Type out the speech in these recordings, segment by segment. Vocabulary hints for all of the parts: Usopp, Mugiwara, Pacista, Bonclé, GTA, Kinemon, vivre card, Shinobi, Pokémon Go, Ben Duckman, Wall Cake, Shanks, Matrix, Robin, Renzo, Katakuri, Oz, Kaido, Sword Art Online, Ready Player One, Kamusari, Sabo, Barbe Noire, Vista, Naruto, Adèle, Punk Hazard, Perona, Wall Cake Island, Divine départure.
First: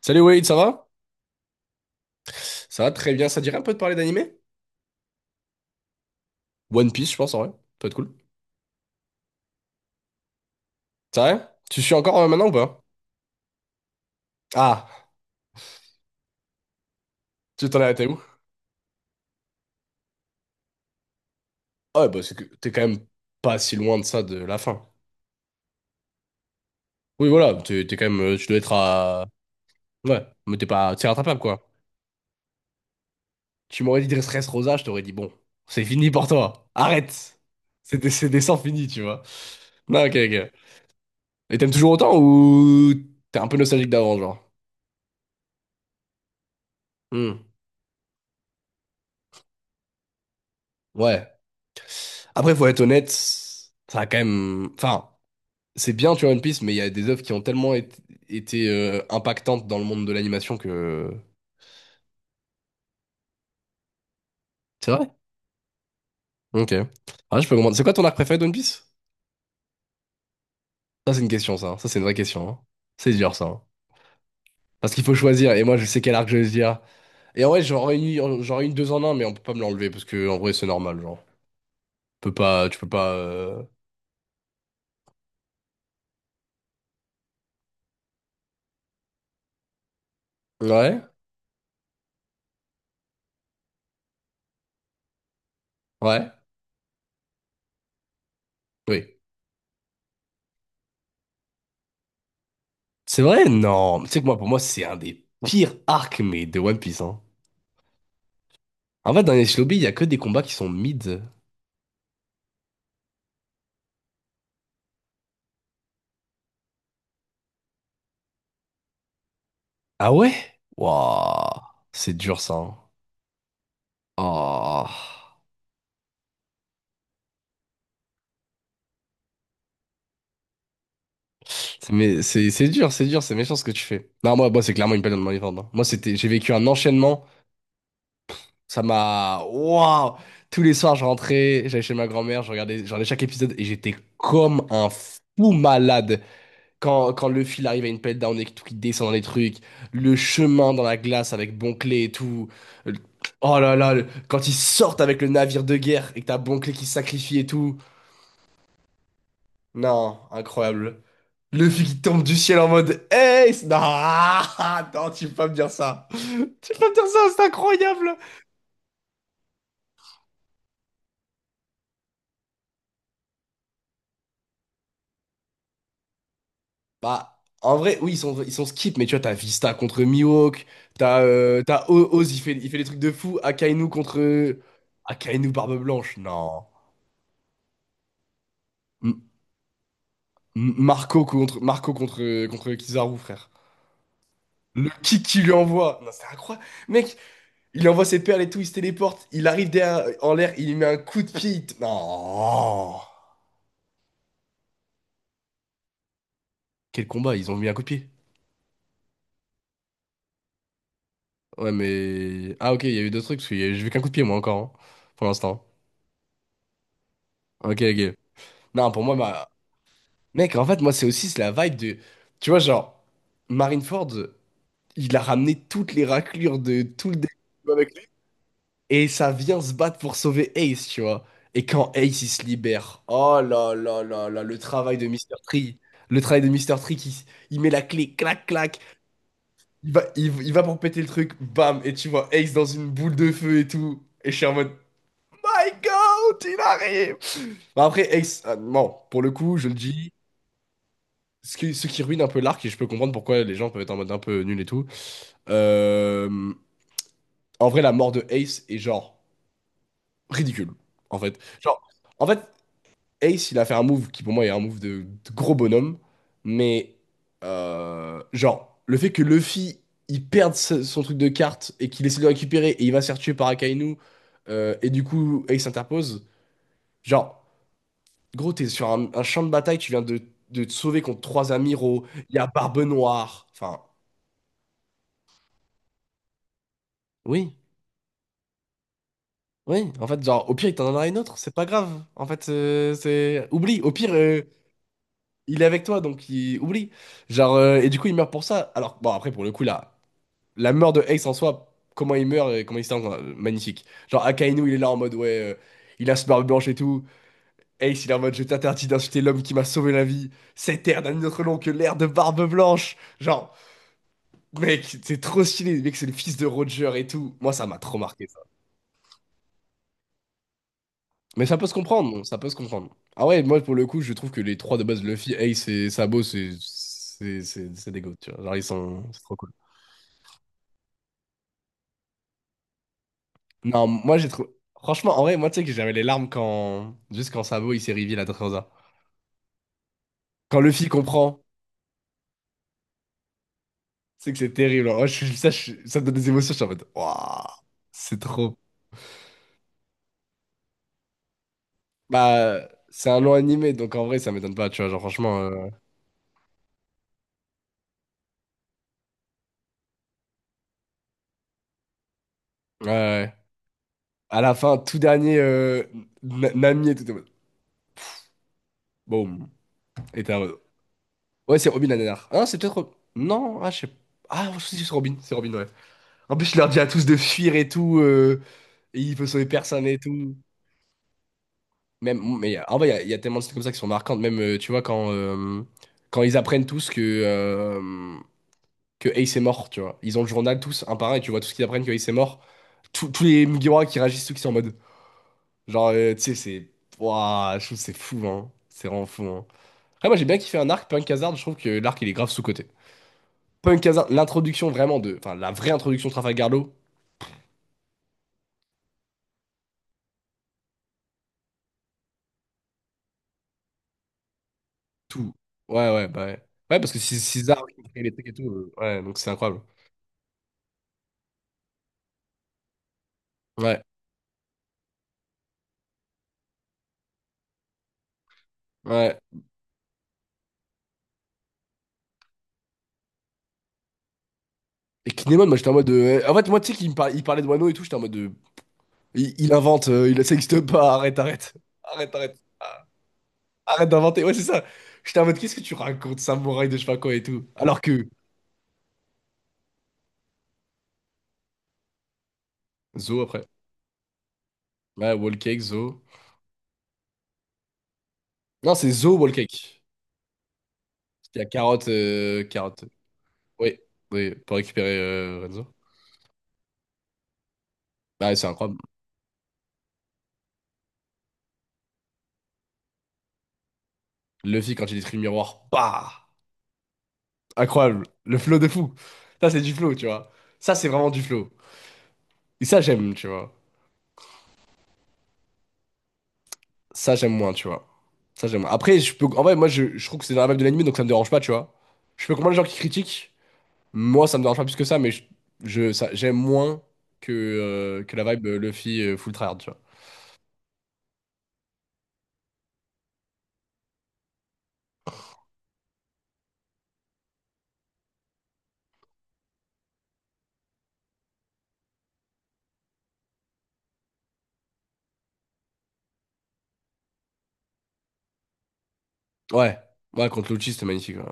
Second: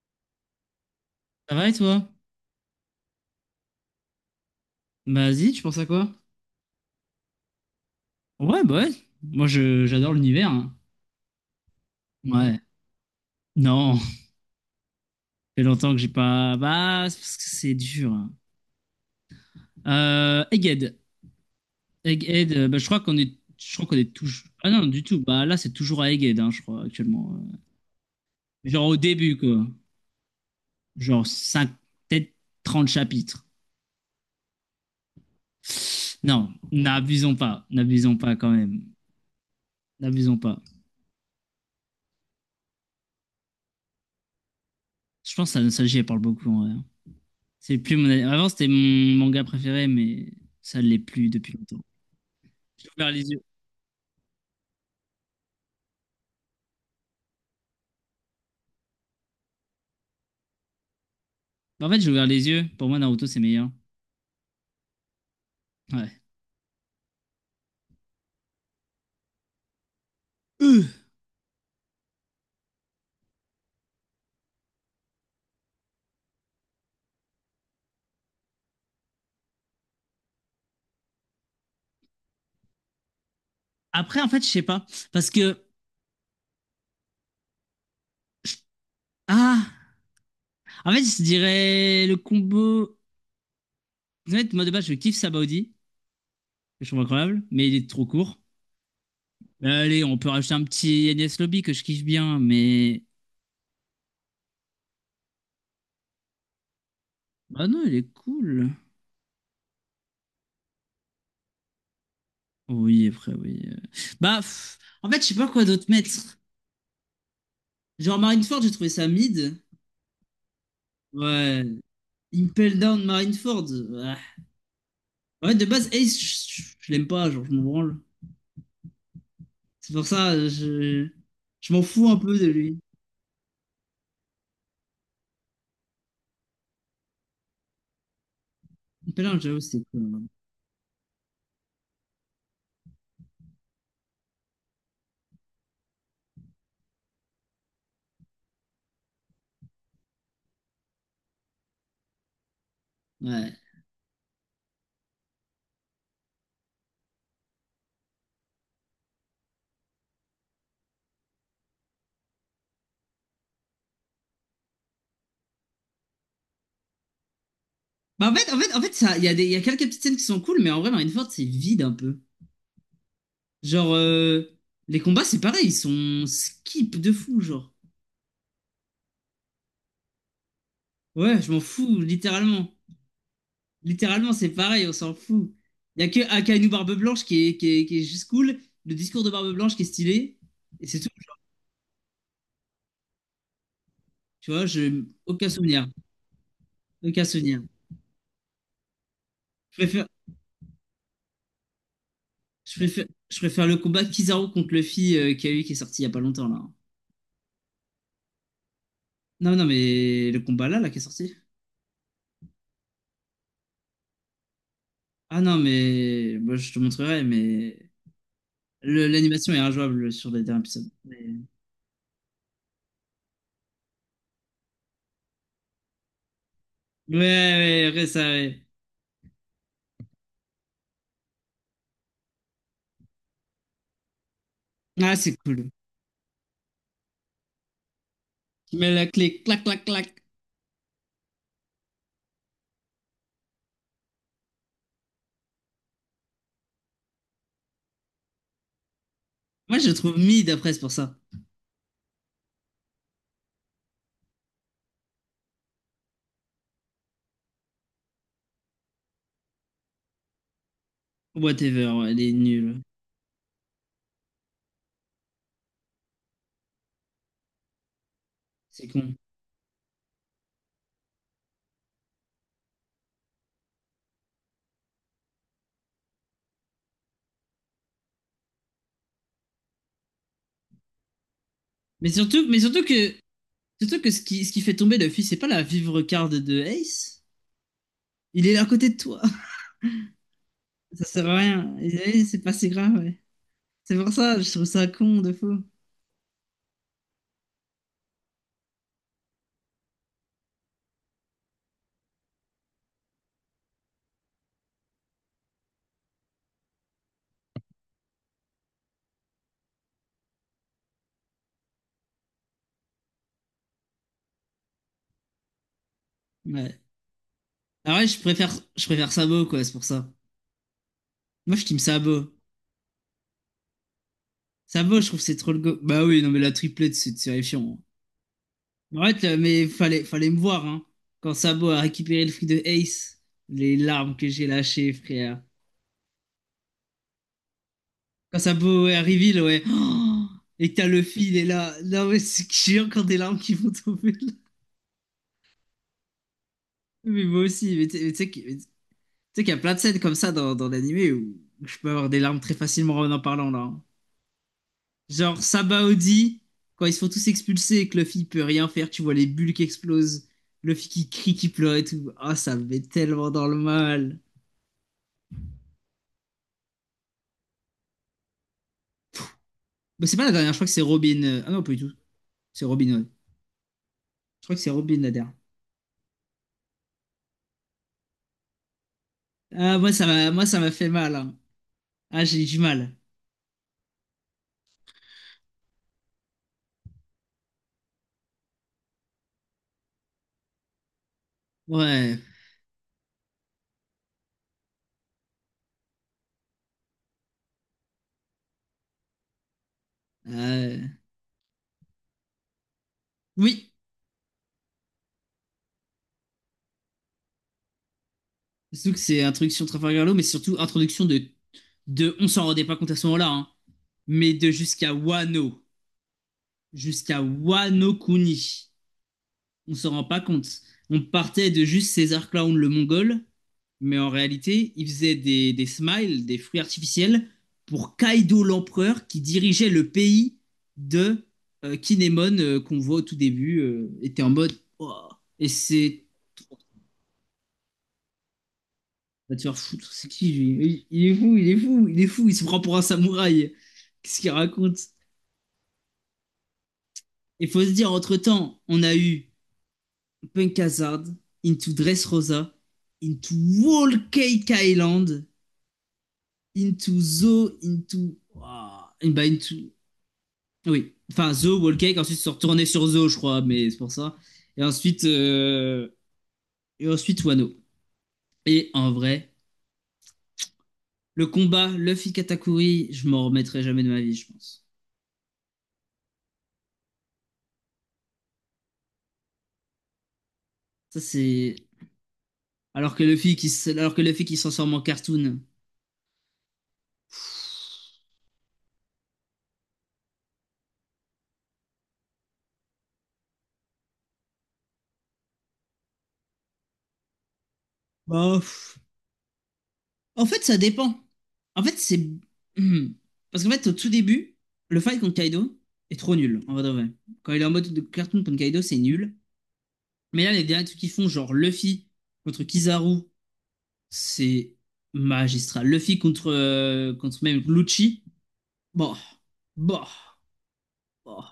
Salut Wade, ça va? Ça va et toi? Ça va très bien, ça te dirait un peu de parler d'animé? Bah vas-y, tu penses à quoi? One Piece, je pense, en vrai. Ça peut être cool. Ouais, bah ouais. Moi, je j'adore l'univers, hein. C'est vrai? Tu suis encore maintenant ou Ouais. pas? Non, ça Ah, fait longtemps que j'ai pas. Bah, c'est parce que tu c'est t'en es arrêté dur, où? hein. Egghead. Ah ouais, bah c'est que Egghead, t'es bah, quand je crois même qu'on est. pas Je si crois qu'on loin de est ça de toujours. la Ah fin. non, du tout. Bah là, c'est toujours à Egghead, hein, je crois, Oui, actuellement. voilà, t'es quand même. Tu dois être Genre au à. début, quoi. Ouais, mais t'es pas. T'es Genre rattrapable, 5, quoi. peut-être 30 chapitres. Tu m'aurais dit Dressrosa, je t'aurais dit bon, c'est fini pour Non, toi. n'abusons Arrête! pas. C'est des, N'abusons c'est pas des quand sangs même. finis, tu vois. Non, ok, N'abusons ok. pas. Et t'aimes toujours autant ou t'es un peu nostalgique d'avant, genre? Je pense que la nostalgie, elle parle beaucoup, ouais. Hmm. C'est plus mon... Avant, c'était mon manga préféré, mais ça l'est plus Ouais. depuis longtemps. Après, faut être J'ai honnête, ouvert les yeux. ça a quand même. Enfin. C'est bien, tu vois, One Piece, mais il y a des œuvres qui ont tellement été impactantes dans le monde de l'animation que... En fait, j'ai ouvert les yeux. Pour moi, Naruto, c'est meilleur. C'est vrai? Ouais. Ok. Ah, je peux comprendre. C'est quoi ton arc préféré de One Piece? Euh. Ça, c'est une question, ça. Ça, c'est une vraie question, hein. C'est dur, ça, hein. Parce qu'il faut choisir, et moi, je sais quel arc je vais dire. Et en vrai, j'en réunis deux en un, mais on peut pas me l'enlever, parce que, en vrai, c'est normal, genre. Tu peux pas... Après, en fait, je sais pas. Parce que... Ah! En Ouais? fait, je dirais le combo... En fait, moi, de base, je kiffe Sabaody. Ouais? Que je trouve incroyable, mais il est trop court. Oui. Mais allez, on peut rajouter un petit Agnès Lobby que je kiffe bien, mais... C'est vrai? Non. Tu sais que moi, pour moi, c'est un des pires arcs, mais de One Piece, hein. Bah non, il est cool. En fait, dans les Shinobi, il y a que des combats qui sont mid. Oui, après, oui. Bah, pff, en fait, je sais pas quoi d'autre mettre. Genre Marineford, j'ai trouvé ça mid. Ah ouais? Waouh, Ouais. c'est dur ça, hein. Impel Down Marineford. Ah. Ah. Ouais, de base, Ace, je l'aime pas, genre, je m'en branle. C'est pour ça, je m'en C'est- fous un Mais peu de c'est lui. dur, c'est dur, c'est méchant ce que tu fais. Non, moi c'est clairement une période de mon, hein. Moi, c'était, j'ai vécu un enchaînement. Ça Impel Down, m'a. j'avoue, c'était cool, Waouh! hein. Tous les soirs, je rentrais, j'allais chez ma grand-mère, je regardais chaque épisode et j'étais comme un fou malade. Quand le fil arrive à une pelle down et que tout qui descend dans les trucs, le chemin dans la glace avec Bonclé et tout. Le- Ouais. Oh là là, le- quand ils sortent avec le navire de guerre et que t'as Bonclé qui se sacrifie et tout. Non, incroyable. Luffy qui tombe du ciel en mode Hey! C'est- Non, non, tu peux pas me dire ça. Tu peux pas me dire ça, c'est incroyable. Bah, en fait, ça, il y a des, il y a quelques petites scènes qui sont cool, mais en vrai, Marineford, c'est vide un peu. Genre, les combats, c'est pareil, ils sont skip de Bah, fou, genre. en vrai, oui, ils sont skip, mais tu vois, t'as Vista contre Mihawk, t'as Ouais, je m'en t'as fous, O- Oz, il fait, il littéralement. fait des trucs de fou. Akainu Littéralement, c'est contre. pareil, on s'en Akainu fout. Barbe Il y a Blanche, que non. Akainu Barbe Blanche qui est juste cool, le M- discours de Barbe Blanche qui est stylé, M- et c'est tout. Marco contre, contre Kizaru, frère. Tu vois, Le je kick qu'il aucun lui souvenir. envoie. Non, c'est incroyable. Mec, Donc à se dire. il envoie ses perles et tout, il se téléporte, il arrive Je derrière, préfère, en l'air, il lui met un coup de pied. Il t- Non! Je préfère le combat Kizaru contre Luffy qu'il y a eu qui est sorti il y a pas longtemps là. Quel combat, ils ont mis un coup de pied. Non, non, mais le combat là, qui est sorti. Ouais, mais. Ah, ok, il y a eu d'autres trucs, parce que y a- j'ai vu qu'un coup de pied, moi, encore, hein, pour Ah non, l'instant. mais bon, je te montrerai, mais Ok, ok. Non, pour moi, bah l'animation est injouable sur les mec, derniers en fait, épisodes. moi, c'est aussi Mais- c'est la vibe de. Tu vois, genre, Marineford, il a ramené toutes les raclures de tout le Ouais, dé- ouais, ouais, ça, ouais. Et ça vient se battre pour sauver Ace, tu vois. Et quand Ace, il se libère, oh là là là là, le travail de Ah, Mister c'est cool. Tree. Le travail de Mister Tree qui il met la clé, clac, Tu clac. mets la clé, clac, clac, Il va, clac. il, il va pour péter le truc, bam. Et tu vois Ace dans une boule de feu et tout. Et je suis en mode, My God, il arrive! Bon, après, Ace, non, pour le coup, je le Moi, je le dis, trouve mid après, c'est pour ça. ce qui ruine un peu l'arc, et je peux comprendre pourquoi les gens peuvent être en mode un peu nul et tout. euh, En vrai, la mort de Ace est genre ridicule, en fait. Genre, Whatever, ouais, elle en est fait, nulle. Ace, il a fait un move qui pour moi est un move de gros bonhomme, mais genre, C'est le fait con. que Luffy, il perde ce- son truc de carte et qu'il essaie de le récupérer et il va se faire tuer par Akainu, et du coup Ace interpose, genre, gros, t'es sur un champ de bataille, tu viens de te sauver contre trois amiraux, Mais il y surtout, a mais Barbe surtout que, Noire, enfin, surtout que ce qui fait tomber Luffy, c'est pas la vivre card de Ace. oui. Il est là à côté de toi. Oui, en fait, genre, au pire, il t'en Ça donnera une sert à autre, c'est pas rien. grave. Et oui, En c'est fait, pas si grave, ouais. c'est. Oublie, au C'est pire, pour ça, je trouve ça con de il fou. est avec toi, donc il... oublie. Genre, et du coup, il meurt pour ça. Alors, bon, après, pour le coup, là, la mort de Ace en soi, comment il meurt et comment il se tend, magnifique. Genre, Akainu, il est là en mode, ouais, il a ce barbe blanche et tout. Ace, il est en mode, je t'interdis d'insulter l'homme qui m'a sauvé la vie. Cette ère n'a autre nom que l'ère de Barbe Blanche. Genre, mec, c'est trop stylé. Mec, c'est le fils de Ouais. Roger et tout. Moi, ça m'a trop Ah ouais, marqué, ça. Je préfère Sabo, quoi, c'est pour ça. Mais ça Moi, je peut se team comprendre, bon, Sabo. ça peut se comprendre. Ah ouais, moi, pour le coup, je trouve que les trois de Sabo, base, je trouve que Luffy, c'est trop le Ace go. et Bah oui, Sabo, non, mais c'est. la triplette, c'est C'est c'est- terrifiant. c'est des goats, tu vois. Genre, ils sont. En C'est fait, trop là, cool. mais fallait me voir, hein. Quand Sabo a récupéré le fruit de Ace, les Non, larmes moi j'ai que j'ai trouvé. lâchées, Franchement, en vrai, frère. moi tu sais que j'avais les larmes quand. Juste quand Sabo il s'est reveal à Quand Dressrosa. Sabo est à Reveal, ouais. Oh Quand et que Luffy t'as Luffy, il comprend, est là. Non, mais c'est que j'ai encore des larmes qui vont tomber c'est là. que c'est terrible. Moi, je suis- ça, je- ça me donne des émotions, je suis en mode. Mais moi Waouh, aussi, mais tu c'est sais que. trop. Tu sais qu'il y a plein de scènes comme ça dans l'animé où je peux avoir des larmes très Bah, facilement c'est en un long parlant là, animé, hein. donc en vrai, ça m'étonne pas, tu vois. Genre, franchement. Genre Sabaody, quand ils se font tous expulser et que Luffy peut rien faire, tu vois les bulles qui explosent, Luffy qui crie, qui pleure et tout. Ah, ça me met Ouais, tellement ouais. dans le mal. À la fin, tout dernier, Na- Nami et tout. T'es en mode, Boum. Bah, c'est Et pas la t'es en dernière, mode, je crois que c'est Robin. Ah Ouais, non, c'est pas du Robin tout. la dernière. Ah, non, c'est C'est peut-être. Rob- Robin, ouais. Non, ah, je sais pas. Je Ah, crois que je c'est sais que Robin la dernière. c'est Robin, ouais. En plus, il leur dit à tous de fuir et tout. Et il peut sauver Ah, personne et tout. moi, ça m'a fait mal, hein. Même, Ah, j'ai eu mais du en vrai, il y, mal. a il y a tellement de scènes comme ça qui sont marquantes. Même, tu vois, quand, quand ils apprennent tous que Ace est mort, tu vois. Ils ont le journal tous, un par un, et tu vois tout ce qu'ils apprennent que Ace est Ouais. mort. Tous les Mugiwara qui réagissent, tous qui sont en mode. Genre, tu sais, c'est. Ouah, je trouve que c'est fou, hein. C'est vraiment fou, hein. Après, moi, j'ai bien kiffé un Euh, arc, Punk Hazard. Je trouve que l'arc, il est grave sous-coté. Oui. Punk Hazard, l'introduction vraiment de. Enfin, la vraie introduction de Trafalgar Law, Surtout que c'est introduction de Trafalgar Law, mais surtout introduction de, on s'en rendait pas compte à ce moment-là, hein, mais de tout. Ouais, ouais, bah ouais. Ouais, parce que c'est jusqu'à César qui Wano crée les trucs et tout. Kuni, Ouais, donc c'est incroyable. on s'en rend pas compte. On partait de juste César Clown le Mongol, Ouais, mais en réalité, il faisait des smiles, des fruits artificiels pour Kaido l'empereur ouais. qui dirigeait le pays de Kinemon qu'on voit au tout début, était en mode Oh Et Kinemon, et moi j'étais en mode. c'est De- En fait, moi tu sais qu'il me parlait, il parlait de Wano et tout, j'étais en mode. De- Il, va te il faire invente, foutre, c'est il, qui ça existe lui? pas, Il est arrête, fou, il arrête. est fou, il est Arrête, fou, il arrête. se prend pour un Ah, samouraï. arrête Qu'est-ce d'inventer, qu'il ouais, c'est ça. raconte? J'étais en mode, qu'est-ce que tu racontes, samouraï de je sais pas quoi et tout. Il faut se Alors dire, que. entre-temps, on a eu Punk Hazard, Into Dressrosa, Zo Into après. Wall Cake Ouais, Island, Wall Cake, Zo. Into Zo, Into... Non, Waouh, c'est Zo bah, Wall into... Cake. Oui, enfin Il y a Zo Wall Cake, ensuite se retourner carotte. sur Zo, je crois, mais Oui, c'est pour ça. oui, pour Et récupérer ensuite, Renzo. euh, et ensuite Wano. Bah, ouais, c'est Et incroyable. en vrai, le combat Luffy Katakuri, je m'en remettrai jamais de ma vie, je pense. Luffy, quand il détruit le miroir, bah! Incroyable. Le flow de fou. Ça, c'est du flow, tu vois. Ça, c'est Ça vraiment du flow. c'est Et ça, j'aime, tu vois. Alors que Luffy qui s'en sort en cartoon. Ça, j'aime moins, tu vois. Ça, j'aime moins. Après, je peux... en vrai, moi, je trouve que c'est dans la vibe de l'anime, donc ça me dérange pas, tu vois. Je peux comprendre les gens qui critiquent. Moi, ça me dérange pas plus que ça, mais j'aime moins que la Bah, vibe pff, Luffy full tryhard, tu vois. en fait, ça dépend. En fait, c'est. Hmm. Parce qu'en fait, au tout début, le fight contre Kaido est trop nul, en vrai de vrai. Quand il est en mode de cartoon contre Kaido, c'est nul. Mais là, les derniers trucs qu'ils font, genre Luffy contre Kizaru, c'est magistral. Luffy contre, contre même Lucci, bon, Ouais. bon, Ouais, contre Lucci, c'était magnifique, bon. ouais.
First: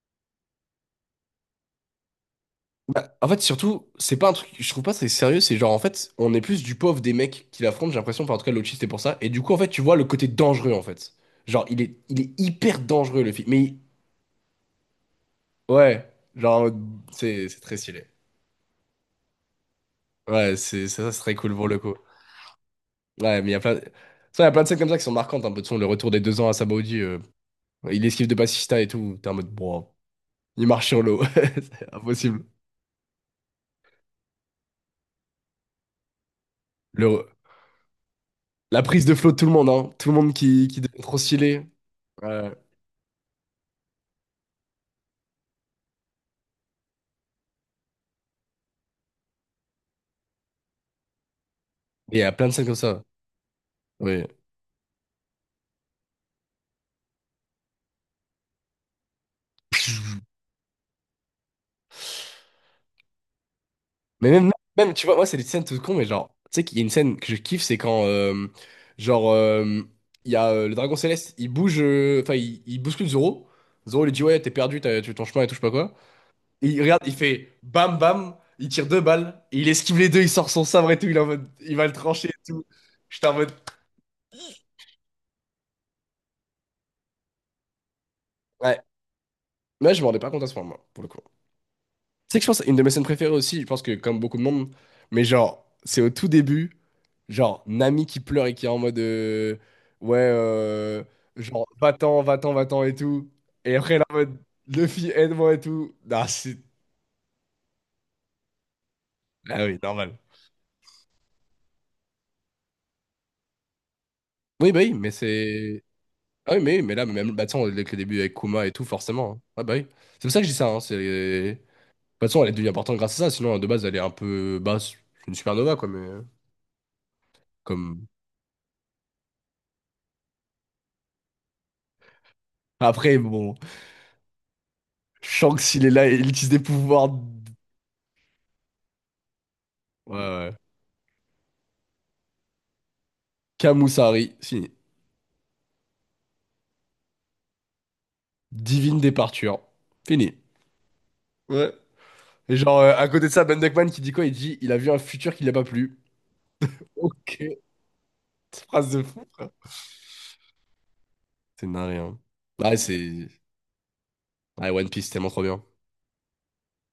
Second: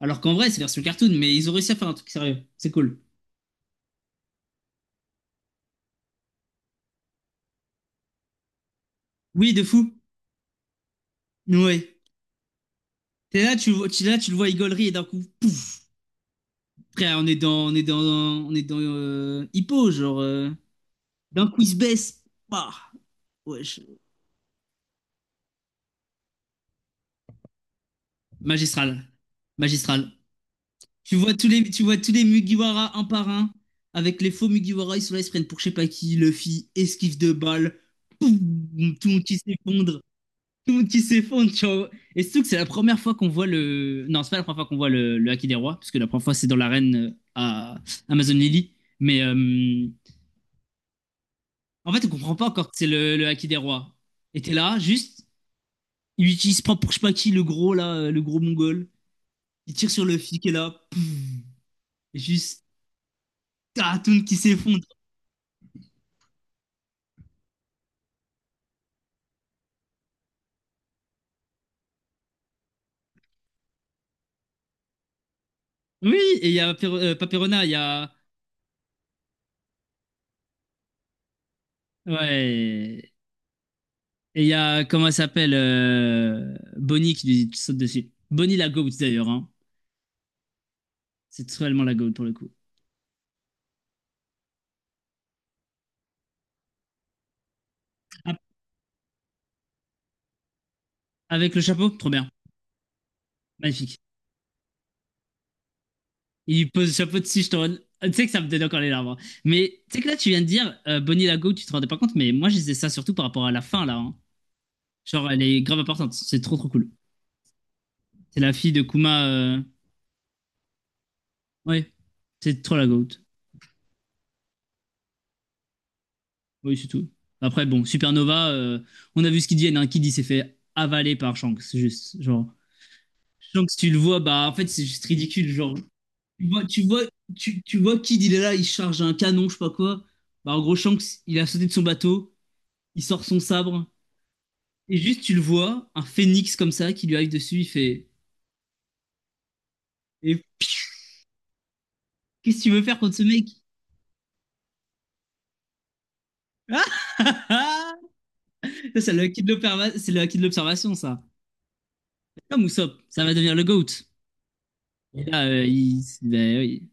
Alors qu'en vrai, c'est version cartoon, mais ils ont réussi à faire un truc sérieux. C'est cool. Bah, en fait, surtout, c'est pas un truc. Je trouve pas c'est sérieux. C'est genre, en fait, on est plus du pauvre des mecs qui l'affrontent, j'ai l'impression. Enfin, en tout cas, Lucci, c'était pour ça. Et du coup, Oui, en de fait, tu fou. vois le côté dangereux, en fait. Genre, il est, Ouais. il est hyper dangereux, le T'es film. là, Mais, tu le vois, il gaulerie et d'un coup, pouf. ouais. Genre, Après, c'est très stylé. on est dans Hippo, genre Ouais, c'est, ça serait d'un cool pour quiz le coup. baisse. Bah, Ouais, mais il y a plein, wesh. ça, il y a plein de scènes comme ça qui sont marquantes, un peu de son, le retour des 2 ans à Sabaody, il esquive de Pacista et Magistral. tout, t'es en mode, bon, Magistral. il marche sur l'eau, Tu c'est vois tous les impossible. Mugiwara un par un. Avec les faux Mugiwara, ils sont là, ils se prennent pour je sais pas qui. Luffy, esquive Le, de balles. Poum, la prise tout le de monde flot de qui tout le monde, hein, s'effondre. tout le monde qui, Tout le qui monde devient qui trop s'effondre, tu stylé. vois. Et surtout que Ouais. c'est la première fois qu'on voit le. Non, c'est pas la première fois qu'on voit le Haki des Rois. Parce que la première fois, c'est dans l'arène à Amazon Lily. Mais en fait, on Et il y a comprend pas plein de scènes encore comme que c'est ça, le Haki des rois. oui. Et t'es là, juste, il utilise pas pour je sais pas qui, le gros là, le gros mongol. Il tire sur le flic et là, pouf, juste, ah, tout Mais qui même, s'effondre. même, tu vois, moi, c'est des scènes tout con, mais genre, tu sais qu'il y a une scène que je kiffe, c'est quand, genre, euh, il y a le dragon céleste, il bouge, enfin, il bouscule Zoro. Zoro lui dit, ouais, t'es perdu, t'as tué ton chemin et tout, je sais pas quoi. Oui, et il y Et a il regarde, il pas fait Perona, il y bam a. bam, il tire deux balles, et il esquive les deux, il sort son sabre et tout, il est en mode, il va le trancher et tout. Ouais. J'étais en mode. Et il y a, comment elle s'appelle Bonnie qui lui saute dessus. Bonnie la Ouais. goat d'ailleurs, hein. Moi, je me rendais pas compte à ce moment, pour le coup. C'est totalement la goat pour Tu le sais que je coup. pense, une de mes scènes préférées aussi, je pense que comme beaucoup de monde, mais genre, c'est au tout début, genre, Nami qui Ah, pleure et qui est en mode, ouais, euh, avec le genre, chapeau, trop va-t'en, bien. va-t'en, va-t'en et tout. Et après, Magnifique. elle est en mode, Luffy, aide-moi et tout. Ah, c'est. Il pose le chapeau de Stone. Tu sais que ça me donne encore les larmes, hein. Ah oui, Mais tu sais que là, normal. tu viens de dire Bonnie Lago, tu te rendais pas compte, mais moi, je disais ça surtout par rapport à la fin, là, hein. Oui, bah oui, mais Genre, elle est grave c'est. importante. C'est Ah trop, trop oui, cool. mais là, même, bah, tu sais, on- avec le début avec C'est la Kuma fille et de tout, Kuma. forcément, hein. Ah bah oui. C'est pour ça que je dis ça. Hein, c'est... De Ouais, toute façon, elle est c'est devenue trop la importante GOAT. grâce à ça. Sinon, de base, elle est un peu. Basse, c'est une supernova, quoi. Mais. Oui, c'est tout. Après, bon, Comme. Supernova, on a vu ce qu'ils disent. Hein. Kid, il s'est fait avaler par Shanks, c'est juste. Genre, Après, bon. Shanks, tu le vois, bah, en fait, c'est juste ridicule. Shanks, Genre, il est là et il tu utilise des vois, tu vois, pouvoirs. D- tu, tu vois Kid, il est là, il charge un canon, je sais pas quoi. Ouais, Bah, ouais. en gros, Shanks, il a sauté de son bateau, il sort son sabre, Kamusari, fini. et juste, tu le vois, un phénix comme ça qui lui arrive dessus, il fait Divine départure. Fini. et Ouais. Et qu'est-ce que tu genre, veux faire à contre ce côté de ça, mec? Ben Duckman qui dit quoi? Il dit il a vu un futur qui n'a pas plu. Ok. Ah Cette phrase ça, de c'est le fou, acquis frère. de l'observa- c'est le acquis de l'observation, ça. C'est narré, hein. Comme Ah, Usopp, ça c'est. va devenir le GOAT. Ah, One Piece, c'est Et tellement trop là, bien. Il... ben oui.